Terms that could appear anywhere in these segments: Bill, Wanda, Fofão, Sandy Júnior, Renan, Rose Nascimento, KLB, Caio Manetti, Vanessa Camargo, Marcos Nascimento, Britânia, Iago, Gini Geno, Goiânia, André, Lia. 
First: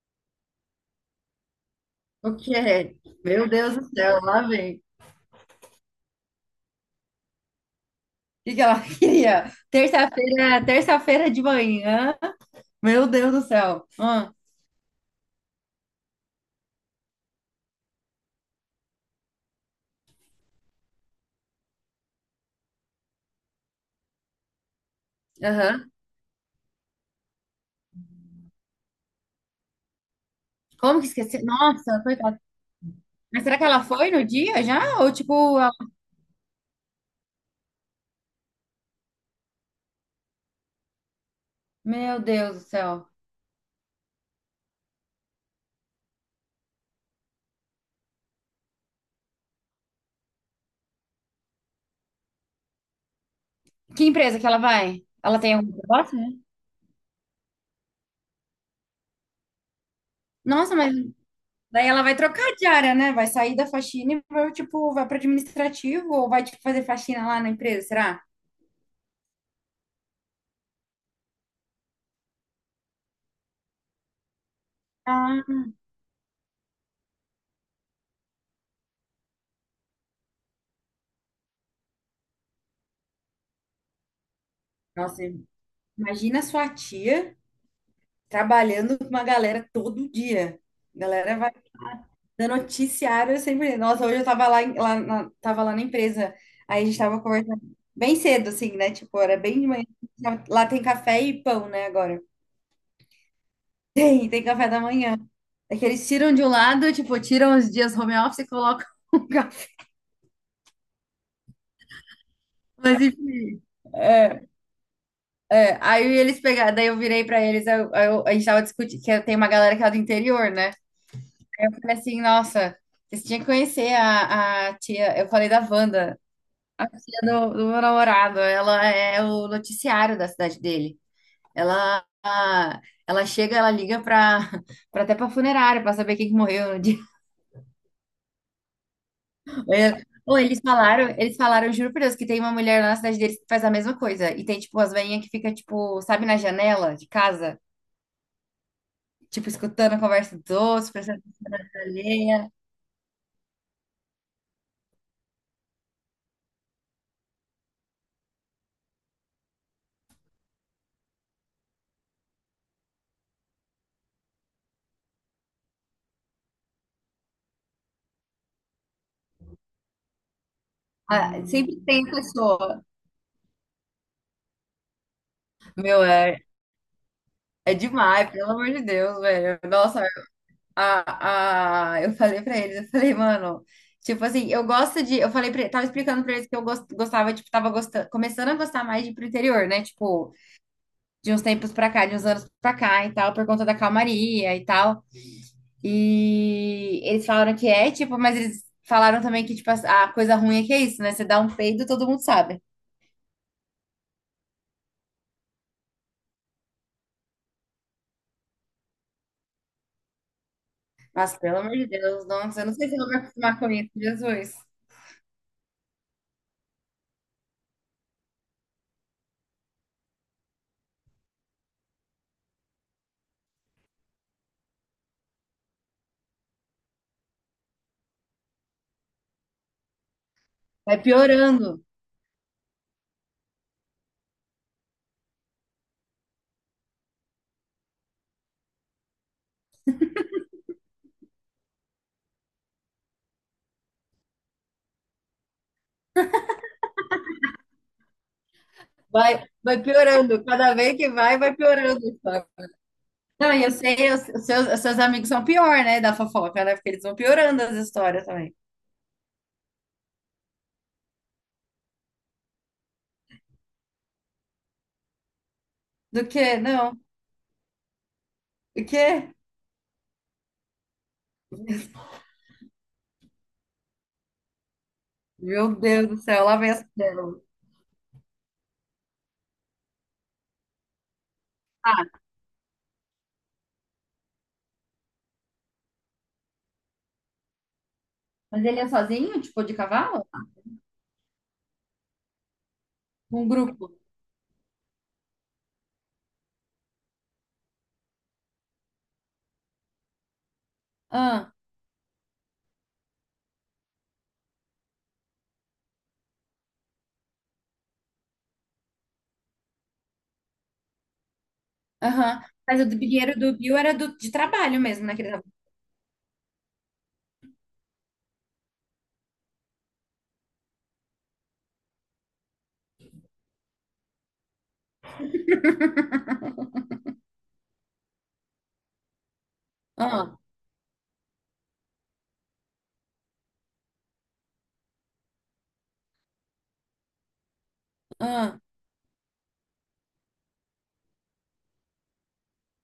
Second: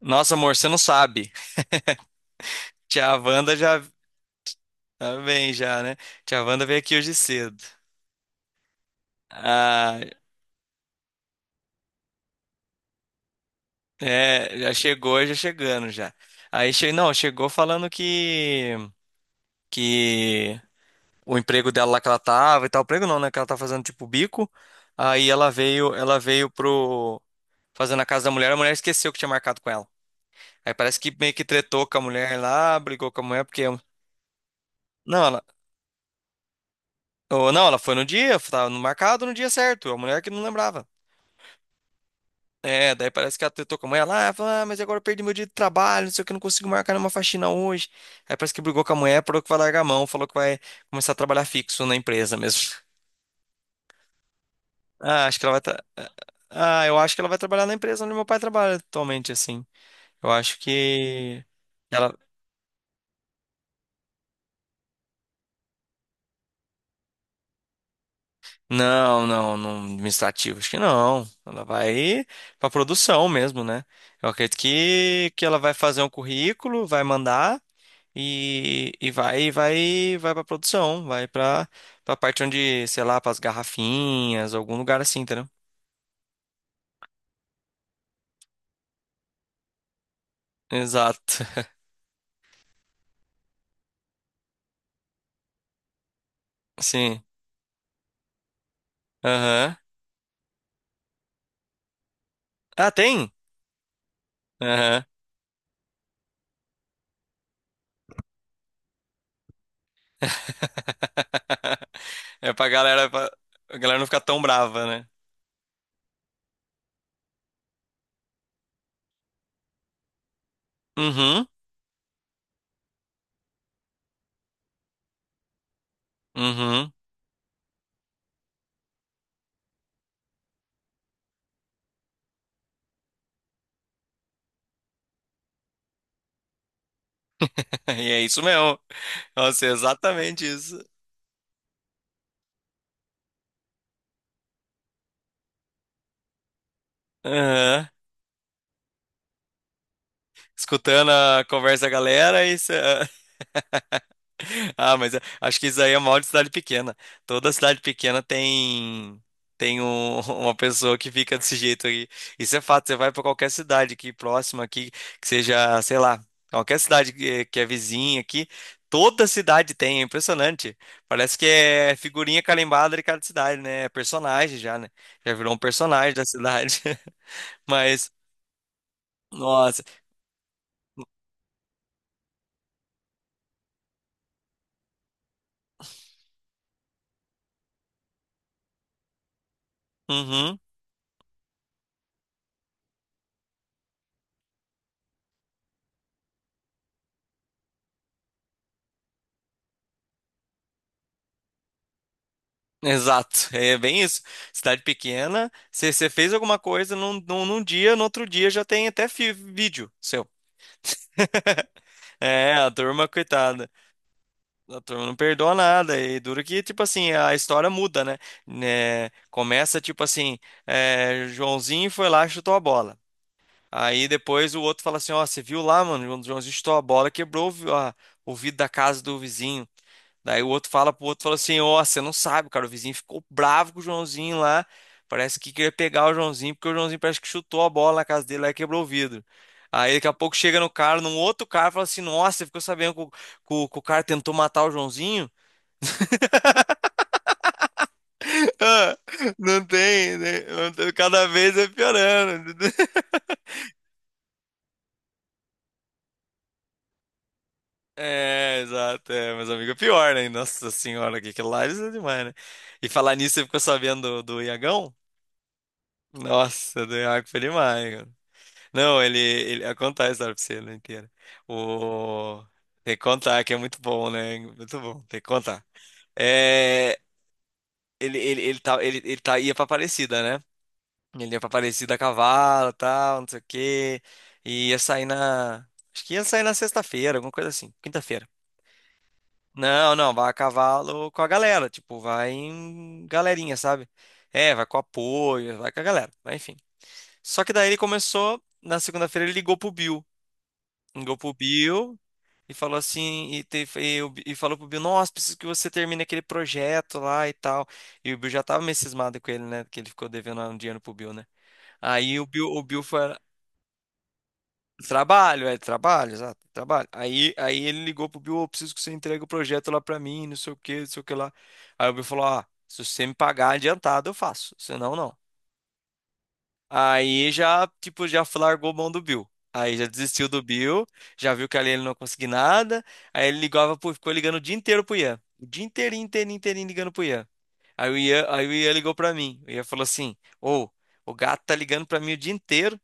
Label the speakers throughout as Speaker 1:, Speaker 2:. Speaker 1: Nossa, amor, você não sabe.
Speaker 2: O que é?
Speaker 1: Tia
Speaker 2: Meu
Speaker 1: Wanda
Speaker 2: Deus
Speaker 1: já
Speaker 2: do céu, lá vem. O
Speaker 1: tá bem já, né? Tia Wanda veio aqui hoje cedo.
Speaker 2: que que ela queria?
Speaker 1: Ah,
Speaker 2: Terça-feira, terça-feira de manhã. Meu Deus do céu. Ah.
Speaker 1: é, já chegou, já chegando já. Não, chegou falando que o emprego dela lá que ela tava e tal, emprego não, né, que ela tá fazendo tipo bico. Aí
Speaker 2: Aham.
Speaker 1: ela veio pro fazendo a casa da mulher, a mulher esqueceu que tinha marcado com ela. Aí parece
Speaker 2: Como que
Speaker 1: que meio
Speaker 2: esqueci?
Speaker 1: que tretou com
Speaker 2: Nossa,
Speaker 1: a mulher
Speaker 2: coitada.
Speaker 1: lá, brigou com a
Speaker 2: Mas
Speaker 1: mulher
Speaker 2: será
Speaker 1: porque
Speaker 2: que ela foi no dia já? Ou
Speaker 1: não, ela,
Speaker 2: tipo, ela-
Speaker 1: ou, não, ela foi no dia, tava no marcado no dia certo, a mulher que não lembrava.
Speaker 2: meu Deus do
Speaker 1: É,
Speaker 2: céu.
Speaker 1: daí parece que ela tretou com a mãe lá, ela ah, fala, ah, mas agora eu perdi meu dia de trabalho, não sei o que, não consigo marcar nenhuma faxina hoje. Aí parece que brigou com a mulher, falou que vai largar a mão, falou que vai começar a trabalhar fixo na empresa mesmo.
Speaker 2: Que empresa que ela vai?
Speaker 1: Ah, acho
Speaker 2: Ela
Speaker 1: que ela
Speaker 2: tem
Speaker 1: vai
Speaker 2: algum
Speaker 1: tra...
Speaker 2: negócio, né?
Speaker 1: Ah, eu acho que ela vai trabalhar na empresa onde meu pai trabalha atualmente, assim. Eu acho
Speaker 2: Nossa, mas
Speaker 1: que
Speaker 2: daí ela vai
Speaker 1: ela
Speaker 2: trocar de área, né? Vai sair da faxina e vai, tipo, vai para administrativo ou vai, tipo, fazer faxina lá na empresa, será?
Speaker 1: Não, não, não administrativo, acho que não. Ela vai pra produção mesmo, né? Eu acredito que
Speaker 2: Ah,
Speaker 1: ela vai fazer um currículo, vai mandar. E vai, vai pra produção, vai pra, pra parte onde, sei lá, pras garrafinhas, algum lugar assim,
Speaker 2: nossa,
Speaker 1: entendeu?
Speaker 2: imagina sua tia trabalhando com uma galera todo dia. A galera
Speaker 1: Exato.
Speaker 2: vai dando noticiário eu sempre. Nossa, hoje eu tava lá, em- lá na, tava lá na empresa. Aí a gente tava
Speaker 1: Sim.
Speaker 2: conversando bem cedo, assim, né? Tipo, era bem de
Speaker 1: Aham.
Speaker 2: manhã. Lá tem café e pão, né, agora.
Speaker 1: Ah, tem?
Speaker 2: Tem, tem café da
Speaker 1: Aham.
Speaker 2: manhã. É que eles tiram de um lado, tipo, tiram os dias home office e colocam o café.
Speaker 1: É pra
Speaker 2: Mas,
Speaker 1: galera, pra,
Speaker 2: enfim,
Speaker 1: a galera não ficar tão
Speaker 2: é,
Speaker 1: brava, né?
Speaker 2: é. Aí eles pegaram, daí eu virei pra eles, aí eu- a gente tava discutindo, que tem uma galera que é do interior, né?
Speaker 1: Uhum.
Speaker 2: Falei assim, nossa, vocês tinham que conhecer a tia. Eu falei da Wanda, a
Speaker 1: Uhum.
Speaker 2: tia do, do meu namorado. Ela é o noticiário da cidade dele. Ela, a- ela chega, ela liga para até para funerária para saber quem que morreu no dia.
Speaker 1: E é isso mesmo. Nossa, é
Speaker 2: É. Ou
Speaker 1: exatamente isso.
Speaker 2: eles falaram, juro por Deus, que tem uma mulher lá na cidade deles que faz a mesma coisa. E tem, tipo, as velhinhas que fica, tipo, sabe, na janela de casa,
Speaker 1: Aham.
Speaker 2: tipo, escutando a conversa dos outros,
Speaker 1: Escutando
Speaker 2: prestando
Speaker 1: a
Speaker 2: atenção na
Speaker 1: conversa da galera,
Speaker 2: alheia.
Speaker 1: isso. Ah, mas eu acho que isso aí é mal de cidade pequena. Toda cidade pequena tem uma pessoa que fica desse jeito aí. Isso é fato. Você vai para qualquer cidade aqui próxima aqui, que seja, sei lá, qualquer cidade que é vizinha aqui, toda cidade tem. É impressionante. Parece
Speaker 2: Ah,
Speaker 1: que
Speaker 2: sempre
Speaker 1: é
Speaker 2: tem a
Speaker 1: figurinha
Speaker 2: pessoa.
Speaker 1: carimbada de cada cidade, né? É personagem já, né? Já virou um
Speaker 2: Meu,
Speaker 1: personagem da
Speaker 2: é,
Speaker 1: cidade.
Speaker 2: é
Speaker 1: Mas,
Speaker 2: demais, pelo amor de Deus, velho.
Speaker 1: nossa.
Speaker 2: Nossa, eu falei pra eles, eu falei, mano, tipo assim, eu gosto de, eu falei pra, tava explicando pra eles que eu gos- gostava, tipo, tava gostando, começando a gostar mais de ir pro interior, né? Tipo,
Speaker 1: Uhum.
Speaker 2: de uns tempos pra cá, de uns anos pra cá e tal, por conta da calmaria e tal. E eles falaram que é, tipo, mas eles falaram também que, tipo, a coisa ruim é que é isso, né? Você dá um peido, todo mundo sabe.
Speaker 1: Exato, é bem isso. Cidade pequena, você fez alguma coisa num dia, no outro dia já tem vídeo seu.
Speaker 2: Mas, pelo amor de Deus,
Speaker 1: É,
Speaker 2: nossa, eu
Speaker 1: a
Speaker 2: não sei se eu
Speaker 1: turma,
Speaker 2: vou me acostumar
Speaker 1: coitada.
Speaker 2: com isso, Jesus.
Speaker 1: A turma não perdoa nada. E duro que, tipo assim, a história muda, né? Né, começa, tipo assim, é, Joãozinho foi lá e chutou a bola. Aí depois o outro fala assim, ó, você viu lá, mano? O Joãozinho chutou a bola, quebrou o vidro da casa do vizinho. Daí o outro fala
Speaker 2: Vai
Speaker 1: pro outro, fala assim,
Speaker 2: piorando.
Speaker 1: ó, você não sabe, cara, o vizinho ficou bravo com o Joãozinho lá, parece que queria pegar o Joãozinho, porque o Joãozinho parece que chutou a bola na casa dele lá e quebrou o vidro. Aí daqui a pouco chega no cara, num outro cara, fala assim, nossa, você ficou sabendo que o cara tentou matar o Joãozinho? Ah,
Speaker 2: Vai,
Speaker 1: não
Speaker 2: vai
Speaker 1: tem, né?
Speaker 2: piorando.
Speaker 1: Não
Speaker 2: Cada
Speaker 1: tem-
Speaker 2: vez que
Speaker 1: Cada
Speaker 2: vai, vai
Speaker 1: vez é
Speaker 2: piorando. Só.
Speaker 1: piorando.
Speaker 2: Não, e eu sei, os seus, os seus amigos são pior, né, da fofoca, né? Porque eles vão piorando as histórias também.
Speaker 1: É, exato, é, mas amigo, é pior, né? Nossa senhora, que aquilo lá isso é demais, né? E falar nisso, você ficou sabendo do Iagão?
Speaker 2: Do que?
Speaker 1: Nossa, do
Speaker 2: Não.
Speaker 1: Iago foi demais.
Speaker 2: O
Speaker 1: Não,
Speaker 2: quê?
Speaker 1: ele eu contar a história pra você né, inteira. O Tem que contar que é muito bom, né? Muito bom, tem que contar.
Speaker 2: Meu Deus do céu, lá vem as
Speaker 1: É,
Speaker 2: pérolas.
Speaker 1: ele tá ia pra Aparecida, né? Ele ia pra Aparecida a cavalo, tal, não sei o quê. E ia sair na Acho que ia sair na sexta-feira, alguma coisa assim, quinta-feira.
Speaker 2: Mas ele é sozinho, tipo, de
Speaker 1: Não, não,
Speaker 2: cavalo?
Speaker 1: vai a cavalo com a galera, tipo, vai em
Speaker 2: Um
Speaker 1: galerinha, sabe?
Speaker 2: grupo?
Speaker 1: É, vai com apoio, vai com a galera, mas enfim. Só que daí ele começou, na segunda-feira ele ligou pro Bill. Ligou pro
Speaker 2: Ah,
Speaker 1: Bill, e falou assim, e, te, e, o Bi- e falou pro Bill, nossa, preciso que você termine aquele projeto lá e tal. E o Bill já tava meio cismado com ele, né? Que ele ficou devendo um dinheiro pro Bill, né? Aí o
Speaker 2: aham.
Speaker 1: Bill,
Speaker 2: Mas o do
Speaker 1: Foi.
Speaker 2: dinheiro do Bill era do, de trabalho mesmo, né? Que ele tava-
Speaker 1: Trabalho, é, trabalho, exato, trabalho. Aí ele ligou pro Bill, "Ô, preciso que você entregue o projeto lá pra mim, não sei o que, não sei o que lá." Aí o Bill falou, ah, se você me pagar adiantado, eu faço. Senão, não. Aí já, tipo, já largou mão do Bill. Aí já desistiu
Speaker 2: ah,
Speaker 1: do Bill, já viu que ali ele não conseguia nada. Aí ele ligava, ficou ligando o dia inteiro pro Ian. O dia inteirinho, inteirinho, inteirinho ligando pro Ian. Aí o Ian, aí o
Speaker 2: ah,
Speaker 1: Ian ligou pra mim. O Ian falou assim: ô, o gato tá ligando pra mim o dia inteiro.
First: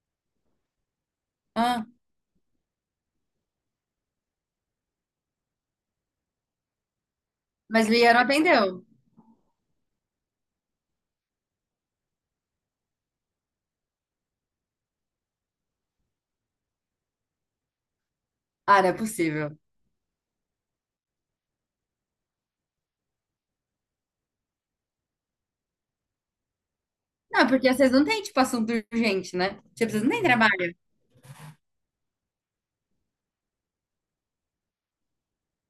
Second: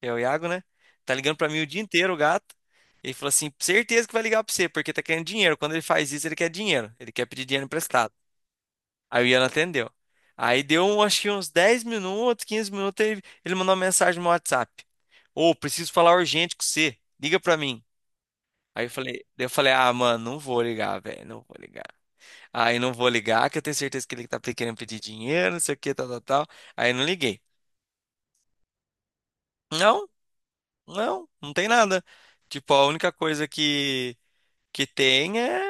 Speaker 1: É o Iago, né? Tá ligando pra mim o dia
Speaker 2: ah.
Speaker 1: inteiro o gato. Ele falou assim: certeza que vai ligar pra você, porque tá querendo dinheiro. Quando ele faz isso, ele quer dinheiro. Ele quer pedir dinheiro
Speaker 2: Mas Lia
Speaker 1: emprestado.
Speaker 2: não atendeu.
Speaker 1: Aí o Ian atendeu. Acho que uns 10 minutos, 15 minutos, ele mandou uma mensagem no WhatsApp. Ô, preciso falar urgente com você. Liga pra mim.
Speaker 2: Ah,
Speaker 1: Aí eu
Speaker 2: não é
Speaker 1: falei, daí eu
Speaker 2: possível.
Speaker 1: falei, ah, mano, não vou ligar, velho, não vou ligar. Aí não vou ligar, que eu tenho certeza que ele tá querendo pedir dinheiro, não sei o que, tal, tal, tal. Aí não liguei.
Speaker 2: Não, porque vocês não têm, tipo, assunto urgente, né? Tipo, vocês
Speaker 1: Não,
Speaker 2: não têm trabalho.
Speaker 1: não tem nada. Tipo, a única coisa que tem é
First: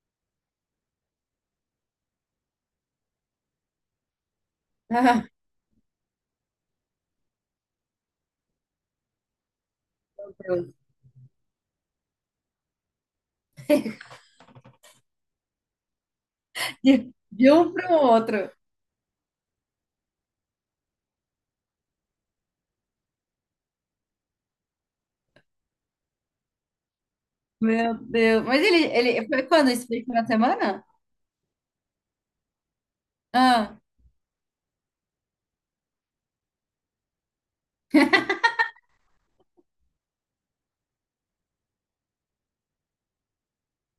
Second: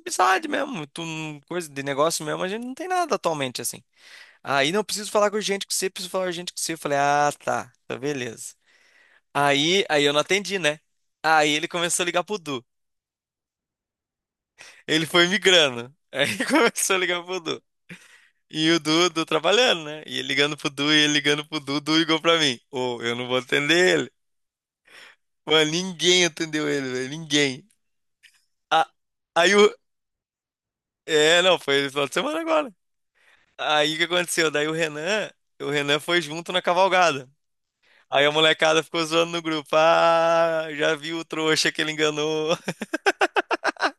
Speaker 1: amizade mesmo. Tu, coisa de negócio mesmo, a gente não tem nada atualmente, assim. Aí não preciso falar com urgente com você, Preciso falar urgente com você. Eu falei, ah, tá, tá, beleza. Aí eu não
Speaker 2: Ah,
Speaker 1: atendi,
Speaker 2: meu
Speaker 1: né? Aí ele começou a ligar pro Du.
Speaker 2: Deus.
Speaker 1: Ele foi migrando. Aí começou a ligar pro
Speaker 2: De
Speaker 1: Du.
Speaker 2: um para o outro.
Speaker 1: E o Du, Du trabalhando, né? E ele ligando pro Du, o Du ligou pra mim. Ô, eu não vou atender ele. Mano, ninguém atendeu ele, velho, ninguém.
Speaker 2: Meu Deus. Mas
Speaker 1: A
Speaker 2: ele foi
Speaker 1: aí o.
Speaker 2: quando? Isso foi na semana?
Speaker 1: É, não, foi no final de semana agora.
Speaker 2: Ah,
Speaker 1: Aí o que aconteceu? O Renan foi junto na cavalgada. Aí a molecada ficou zoando no grupo. Ah, já viu o trouxa que ele enganou.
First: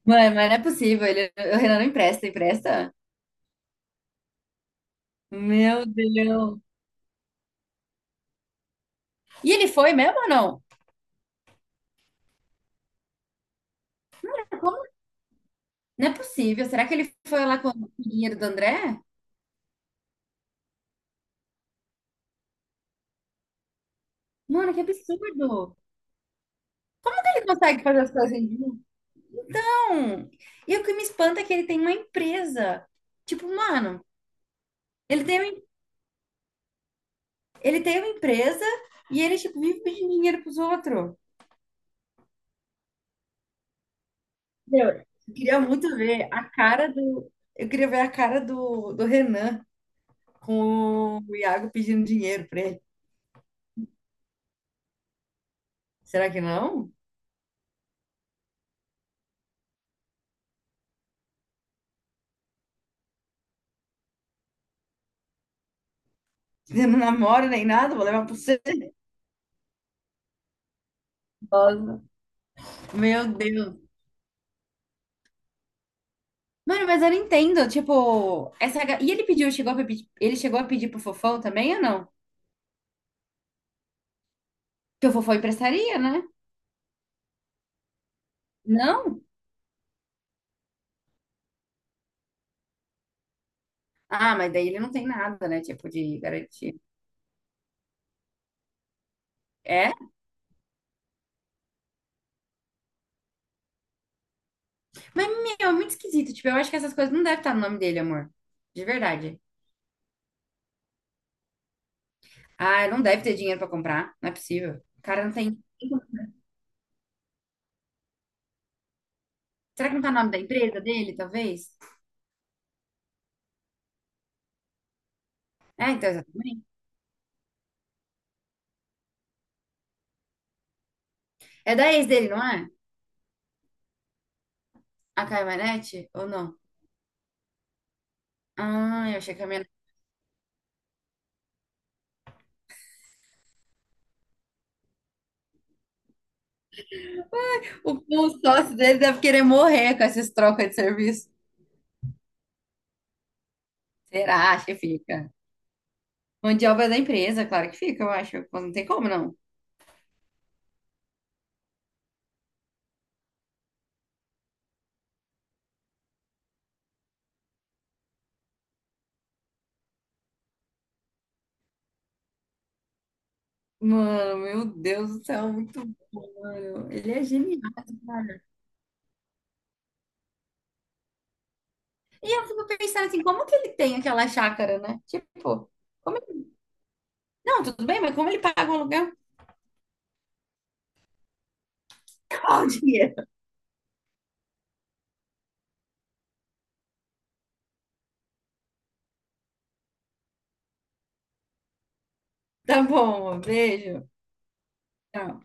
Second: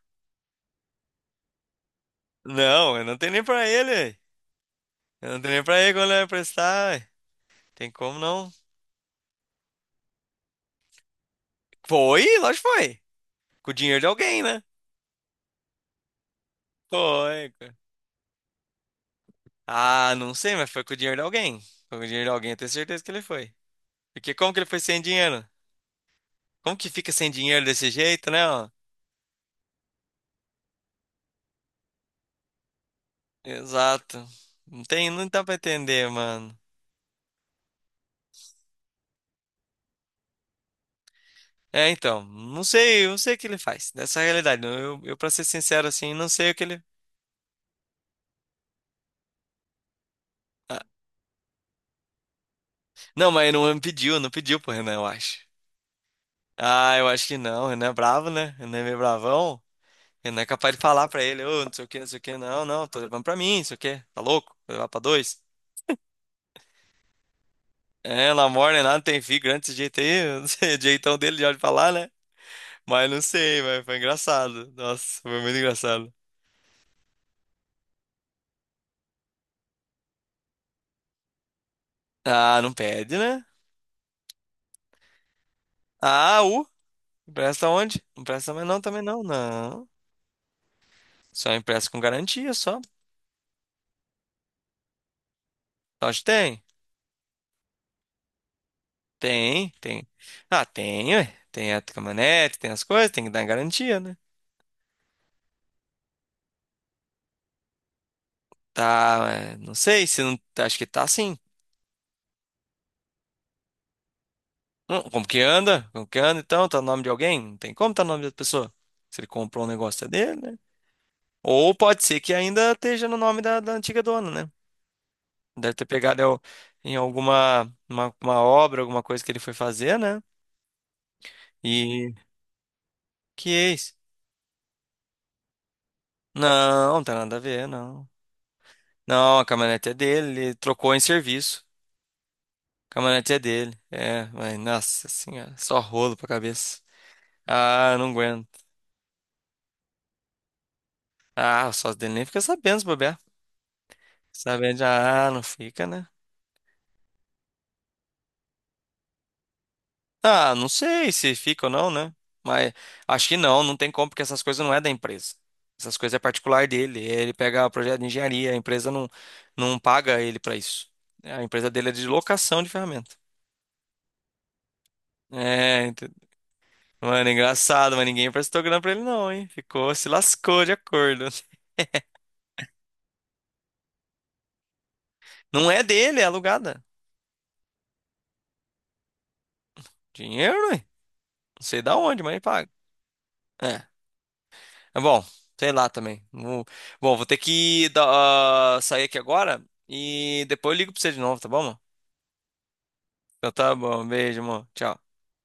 Speaker 2: mãe, mas não é possível. Ele, o Renan não empresta, empresta?
Speaker 1: Não, eu não tenho nem pra ele. Eu não tenho nem pra
Speaker 2: Meu
Speaker 1: ele quando ele vai
Speaker 2: Deus.
Speaker 1: prestar. Ué. Tem como não?
Speaker 2: E ele foi mesmo ou não?
Speaker 1: Foi, lógico que foi. Com o dinheiro de alguém, né?
Speaker 2: Como? Não é possível. Será que ele foi
Speaker 1: Foi,
Speaker 2: lá com
Speaker 1: cara.
Speaker 2: o dinheiro do André?
Speaker 1: Ah, não sei, mas foi com o dinheiro de alguém. Foi com o dinheiro de alguém, eu tenho certeza que ele foi. Porque como que ele
Speaker 2: Mano,
Speaker 1: foi
Speaker 2: que
Speaker 1: sem dinheiro?
Speaker 2: absurdo.
Speaker 1: Como que fica sem
Speaker 2: Ele
Speaker 1: dinheiro
Speaker 2: consegue
Speaker 1: desse
Speaker 2: fazer as
Speaker 1: jeito,
Speaker 2: coisas
Speaker 1: né,
Speaker 2: em
Speaker 1: ó?
Speaker 2: um? Não. E o que me espanta é que ele tem uma empresa. Tipo, mano,
Speaker 1: Exato. Não tem,
Speaker 2: ele
Speaker 1: não dá pra
Speaker 2: tem,
Speaker 1: entender, mano.
Speaker 2: ele tem uma empresa e ele, tipo, vive pedindo dinheiro pros outros.
Speaker 1: É, então, não sei, eu não sei o que ele faz. Nessa realidade, não,
Speaker 2: Meu,
Speaker 1: eu para
Speaker 2: eu
Speaker 1: ser
Speaker 2: queria
Speaker 1: sincero
Speaker 2: muito
Speaker 1: assim,
Speaker 2: ver
Speaker 1: não
Speaker 2: a
Speaker 1: sei o que ele.
Speaker 2: cara do. Eu queria ver a cara do, do Renan
Speaker 1: Ah,
Speaker 2: com o Iago pedindo dinheiro pra ele.
Speaker 1: não, mas ele não pediu, não pediu pro Renan, eu acho.
Speaker 2: Será que não?
Speaker 1: Ah, eu acho que não. Renan é bravo, né? Renan é meio bravão. Renan é capaz de falar pra ele, ô, não sei o que, não sei o que, não, não, tô levando pra mim, não sei o que, tá louco? Vou levar pra dois.
Speaker 2: Eu não namoro nem nada, vou levar
Speaker 1: É,
Speaker 2: pra você.
Speaker 1: Lamor, nem nada, tem filho grande desse jeito aí, eu não sei, o jeitão dele já de falar,
Speaker 2: Nossa.
Speaker 1: né? Mas não
Speaker 2: Meu
Speaker 1: sei,
Speaker 2: Deus.
Speaker 1: mas foi engraçado. Nossa, foi muito engraçado.
Speaker 2: Mano, mas eu não entendo. Tipo, essa. Ga- e ele pediu, chegou a pedir, ele chegou a pedir pro Fofão também ou não?
Speaker 1: Ah, não pede, né?
Speaker 2: Porque o Fofão emprestaria, né?
Speaker 1: Ah, o. Presta onde? Não presta mais não, também
Speaker 2: Não?
Speaker 1: não. Não. Só impressa com garantia, só.
Speaker 2: Ah, mas daí ele não tem nada, né? Tipo, de
Speaker 1: Acho tem.
Speaker 2: garantia.
Speaker 1: Tem,
Speaker 2: É?
Speaker 1: tem. Ah, tem, ué. Tem a caminhonete, tem as coisas, tem que dar garantia, né?
Speaker 2: Mas, meu, é muito esquisito. Tipo, eu acho que essas coisas não devem estar no nome dele, amor. De
Speaker 1: Tá,
Speaker 2: verdade.
Speaker 1: é, não sei se não. Acho que tá sim.
Speaker 2: Ah, não deve ter dinheiro pra comprar. Não é possível. O
Speaker 1: Como
Speaker 2: cara não
Speaker 1: que
Speaker 2: tem.
Speaker 1: anda? Como que anda então? Tá no nome de alguém? Não tem como tá no nome da pessoa. Se ele comprou um
Speaker 2: Será que não
Speaker 1: negócio é
Speaker 2: tá o nome da
Speaker 1: dele, né?
Speaker 2: empresa dele, talvez?
Speaker 1: Ou pode ser que ainda esteja no nome da antiga dona, né? Deve ter
Speaker 2: É, então,
Speaker 1: pegado é, o-
Speaker 2: exatamente.
Speaker 1: em uma obra, alguma coisa que ele foi fazer, né?
Speaker 2: É da ex
Speaker 1: E.
Speaker 2: dele, não é?
Speaker 1: Que é isso?
Speaker 2: A Caio Manetti? Ou não?
Speaker 1: Não, não tem nada a ver, não.
Speaker 2: Ah, eu achei
Speaker 1: Não,
Speaker 2: que
Speaker 1: a
Speaker 2: a minha.
Speaker 1: caminhonete é dele, ele trocou em serviço. A caminhonete é dele. É, mas nossa senhora, só rolo pra cabeça. Ah,
Speaker 2: O,
Speaker 1: não
Speaker 2: o
Speaker 1: aguento.
Speaker 2: sócio dele deve querer morrer com essas trocas de serviço.
Speaker 1: Ah, o sócio dele nem fica sabendo se bobear.
Speaker 2: Será que
Speaker 1: Sabendo, já, ah,
Speaker 2: fica?
Speaker 1: não fica, né?
Speaker 2: Mão de obra da empresa, claro que fica, eu acho. Pô, não tem como, não.
Speaker 1: Ah, não sei se fica ou não, né? Mas acho que não, não tem como, porque essas coisas não é da empresa. Essas coisas é particular dele. Ele pega o projeto de engenharia, a empresa não, não paga ele pra isso. A empresa dele é de locação de ferramenta.
Speaker 2: Mano, meu Deus do céu, muito
Speaker 1: É,
Speaker 2: bom, mano. Ele é
Speaker 1: mano,
Speaker 2: genial,
Speaker 1: engraçado, mas ninguém
Speaker 2: cara.
Speaker 1: emprestou grana pra ele não, hein? Ficou, se lascou de acordo.
Speaker 2: E eu fico pensando assim, como que ele tem aquela chácara, né?
Speaker 1: Não
Speaker 2: Tipo,
Speaker 1: é
Speaker 2: como
Speaker 1: dele, é alugada.
Speaker 2: não, tudo bem, mas como ele paga o aluguel?
Speaker 1: Dinheiro, hein? Não sei da onde, mas ele
Speaker 2: Qual o
Speaker 1: paga.
Speaker 2: dinheiro?
Speaker 1: É. É bom, sei lá também. Bom, vou ter que dar- ah, sair aqui agora e depois eu ligo pra você de novo, tá bom, mano?
Speaker 2: Tá bom,
Speaker 1: Então tá bom,
Speaker 2: beijo.
Speaker 1: beijo, amor. Tchau.
Speaker 2: Tchau.